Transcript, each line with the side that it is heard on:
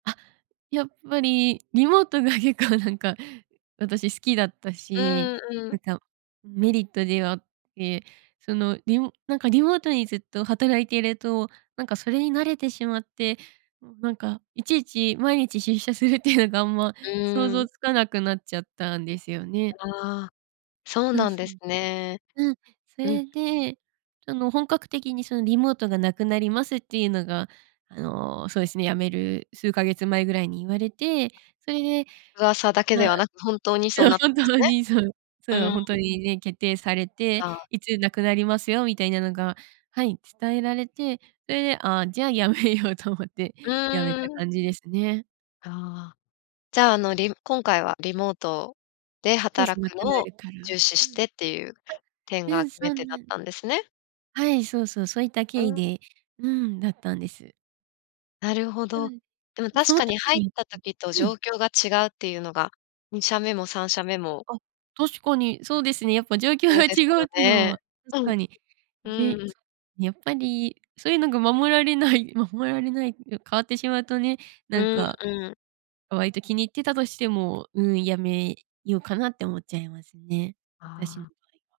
right: あ、やっぱりリモートが結構なんか私好きだった
left: う
right: し、
left: んう
right: なん
left: ん。
right: かメリットではあって、その、リモなんかリモートにずっと働いていると、なんかそれに慣れてしまって、なんかいちいち毎日出社するっていうのがあんま
left: う
right: 想
left: ー
right: 像
left: ん。
right: つかなくなっちゃったんですよね。
left: ああ、そう
right: あ、
left: なん
right: そ
left: です
right: う。
left: ね。
right: うん、そ
left: うん。
right: れで、その本格的にそのリモートが無くなりますっていうのが、あの、そうですね、辞める数ヶ月前ぐらいに言われて、それで、
left: 噂だけ
right: ま
left: で
right: あ、
left: はなく、本当に
right: じ
left: そう
right: ゃあ
left: なった
right: 本
left: んです
right: 当に、そう
left: ね。
right: そう、
left: うん。
right: 本当にね、決定されて、
left: が。
right: いつ無くなりますよみたいなのが、はい、伝えられて、それで、ああ、じゃあ辞めようと思って
left: う
right: 辞め
left: ー
right: た
left: ん。
right: 感じですね。
left: ああ、じゃあ、あのリ今回はリモートで
right: そうそ
left: 働
right: う、無
left: く
right: くな
left: のを
right: るから。
left: 重視
right: う
left: し
right: ん。
left: てっていう点
right: う
left: が
right: ん、
left: 決
right: そ
left: め
right: う
left: 手だ
right: な
left: っ
right: ん
left: たんですね？
right: はい、そうそう、そういった
left: う
right: 経緯
left: ん。
right: でうん、だったんです。
left: なるほ
right: う
left: ど、
right: ん。
left: でも
right: ま、
left: 確
right: その
left: か
right: 時
left: に入っ
right: にん、
left: た時と
right: う
left: 状
right: ん。
left: 況が違うっていうのが、2社目も3社目も
right: あ、確かにそうですね。やっぱ状況
left: そう
right: が
left: です
right: 違う
left: よ
right: っていうの
left: ね。
right: は
left: う
right: 確か
left: ん。
right: に
left: う
right: ね、
left: ん。
right: やっぱりそういうのが守られない守られないん、変わってしまうとね、
left: う
right: なん
left: ん
right: か、
left: うん。
right: 割と気に入ってたとしても、うん、やめようかなって思っちゃいますね、
left: あ
right: 私の
left: あ。
right: 場合は。